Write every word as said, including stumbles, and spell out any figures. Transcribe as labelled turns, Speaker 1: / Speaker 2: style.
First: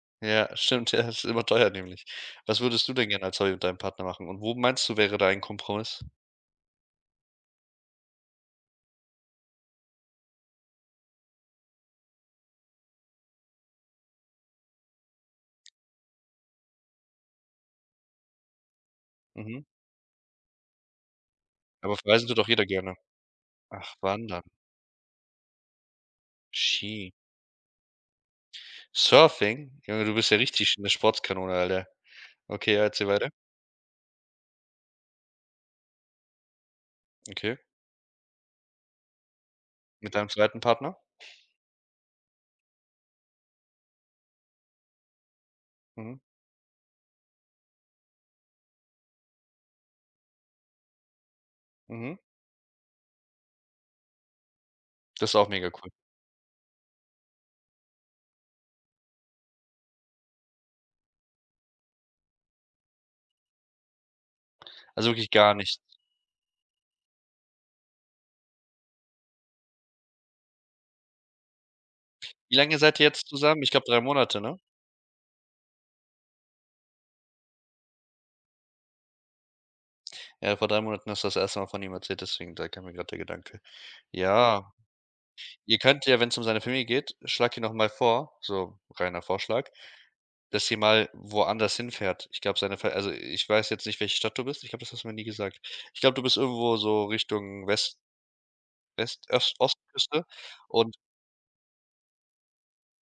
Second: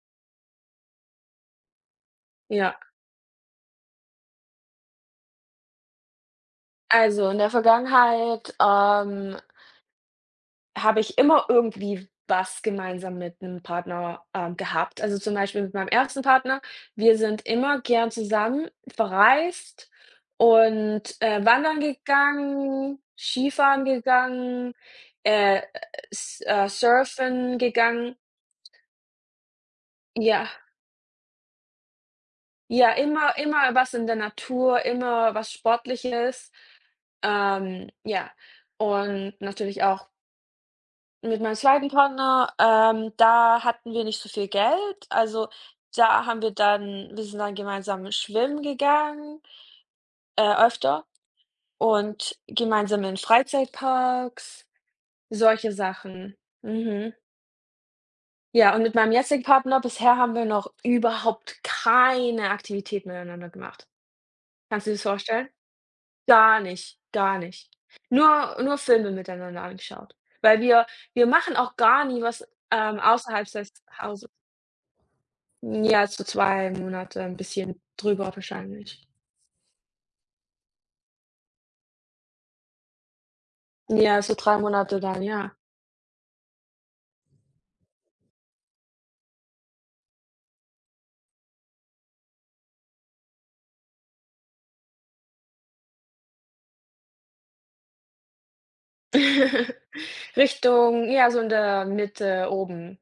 Speaker 1: Ja, stimmt, ja es ist überteuert nämlich. Was
Speaker 2: Ja.
Speaker 1: würdest du denn gerne als Hobby mit deinem Partner machen und wo meinst du, wäre da ein Kompromiss?
Speaker 2: Also, in der Vergangenheit, ähm habe ich immer irgendwie was gemeinsam mit 'nem Partner, äh, gehabt. Also, zum Beispiel mit meinem ersten Partner, wir sind immer gern zusammen
Speaker 1: Mhm.
Speaker 2: verreist und, äh, wandern
Speaker 1: Aber auf Reisen tut doch jeder gerne.
Speaker 2: gegangen, Skifahren
Speaker 1: Ach, Wandern.
Speaker 2: gegangen, äh S äh,
Speaker 1: Ski.
Speaker 2: Surfen gegangen.
Speaker 1: Surfing? Junge, du bist ja
Speaker 2: Ja.
Speaker 1: richtig 'ne Sportskanone, Alter. Okay,
Speaker 2: Ja,
Speaker 1: erzähle weiter.
Speaker 2: immer immer was in der Natur, immer was Sportliches.
Speaker 1: Okay.
Speaker 2: Ähm, ja, und natürlich auch
Speaker 1: Mit deinem zweiten Partner?
Speaker 2: Mit meinem zweiten Partner, ähm, da hatten wir nicht so viel Geld. Also,
Speaker 1: Mhm.
Speaker 2: da haben wir dann wir sind dann gemeinsam schwimmen gegangen äh, öfter
Speaker 1: Mhm.
Speaker 2: und gemeinsam in Freizeitparks,
Speaker 1: Das ist auch mega
Speaker 2: solche
Speaker 1: cool.
Speaker 2: Sachen. Mhm. Ja, und mit meinem jetzigen Partner bisher haben wir noch überhaupt keine Aktivitäten miteinander gemacht. Kannst du dir das
Speaker 1: Also, wirklich
Speaker 2: vorstellen?
Speaker 1: gar nicht.
Speaker 2: Gar nicht, gar nicht. Nur nur Filme miteinander angeschaut. Weil wir wir machen auch gar nie was,
Speaker 1: Wie lange seid
Speaker 2: ähm,
Speaker 1: ihr jetzt
Speaker 2: außerhalb
Speaker 1: zusammen? Ich
Speaker 2: des
Speaker 1: glaube drei
Speaker 2: Hauses.
Speaker 1: Monate, ne?
Speaker 2: Ja, so zwei Monate bisschen drüber wahrscheinlich.
Speaker 1: Ja, vor drei Monaten hast du das erste Mal von ihm erzählt, deswegen da kam mir grad der Gedanke.
Speaker 2: Ja, so drei
Speaker 1: Ja,
Speaker 2: Monate dann, ja.
Speaker 1: ihr könnt ja, wenn's um seine Familie geht, schlage ihn doch mal vor so reiner Vorschlag, dass sie mal woanders hinfährt. Ich glaube, seine also, ich weiß jetzt nicht, welche Stadt du bist, ich glaube, das hast du mir nie gesagt. Ich glaube, du bist irgendwo so Richtung West West Os Ostküste und
Speaker 2: Richtung ja, so in der Mitte oben.